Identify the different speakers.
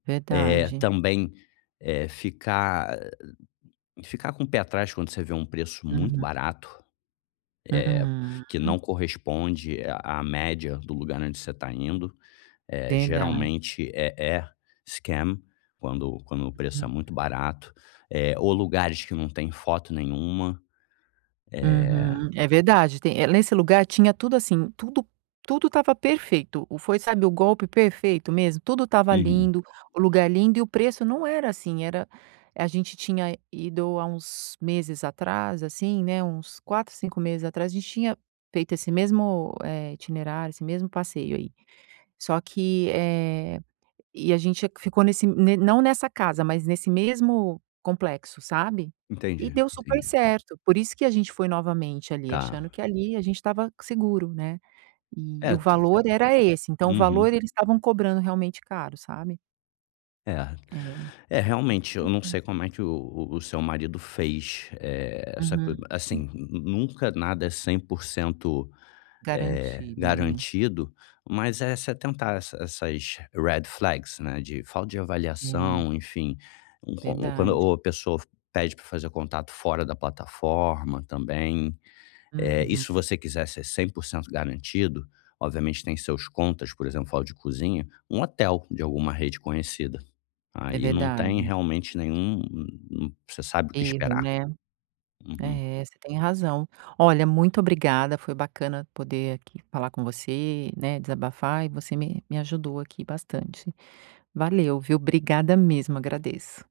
Speaker 1: É,
Speaker 2: Verdade.
Speaker 1: também, eh, ficar ficar com o pé atrás quando você vê um preço muito
Speaker 2: Uhum.
Speaker 1: barato, eh,
Speaker 2: Uhum,
Speaker 1: que
Speaker 2: hum.
Speaker 1: não corresponde a a média do lugar onde você está indo, eh,
Speaker 2: Verdade.
Speaker 1: geralmente é é scam quando quando o preço
Speaker 2: Uhum.
Speaker 1: é muito barato, eh, ou lugares que não tem foto nenhuma, eh.
Speaker 2: Uhum. É verdade, tem nesse lugar tinha tudo assim, tudo, tudo estava perfeito, foi sabe o golpe perfeito mesmo, tudo estava
Speaker 1: Uhum.
Speaker 2: lindo, o lugar lindo, e o preço não era assim, era a gente tinha ido há uns meses atrás assim, né, uns 4, 5 meses atrás, a gente tinha feito esse mesmo, eh, itinerário, esse mesmo passeio aí, só que, eh, a gente ficou nesse não nessa casa, mas nesse mesmo complexo, sabe? E
Speaker 1: Entendi,
Speaker 2: deu super
Speaker 1: entendi.
Speaker 2: certo, por isso que a gente foi novamente ali achando
Speaker 1: Tá.
Speaker 2: que ali a gente estava seguro, né, e o
Speaker 1: É
Speaker 2: valor
Speaker 1: tempo,
Speaker 2: era esse, então o valor
Speaker 1: uhum.
Speaker 2: eles estavam cobrando realmente caro, sabe?
Speaker 1: É,
Speaker 2: É,
Speaker 1: é realmente, eu não
Speaker 2: compensa.
Speaker 1: sei como é que o o seu marido fez, eh, essa coisa
Speaker 2: Uhum, hum.
Speaker 1: assim, nunca nada é 100%, eh,
Speaker 2: Garantido, né.
Speaker 1: garantido, mas é se atentar essas essas Red Flags, né, de falta de
Speaker 2: Sim.
Speaker 1: avaliação, enfim, uma ou
Speaker 2: Verdade.
Speaker 1: quando a pessoa pede pra fazer contato fora da plataforma também. Eh, e
Speaker 2: Uhum.
Speaker 1: se você quiser ser 100% garantido, obviamente tem seus contas, por exemplo, de cozinha, um hotel de alguma rede conhecida,
Speaker 2: É
Speaker 1: aí não tem
Speaker 2: verdade.
Speaker 1: realmente nenhum um você sabe o que
Speaker 2: Erro
Speaker 1: esperar.
Speaker 2: né.
Speaker 1: Uhum.
Speaker 2: É você tem razão. Olha muito obrigada, foi bacana poder aqui falar com você, né, desabafar e você me me ajudou aqui bastante. Valeu viu? Obrigada mesmo agradeço.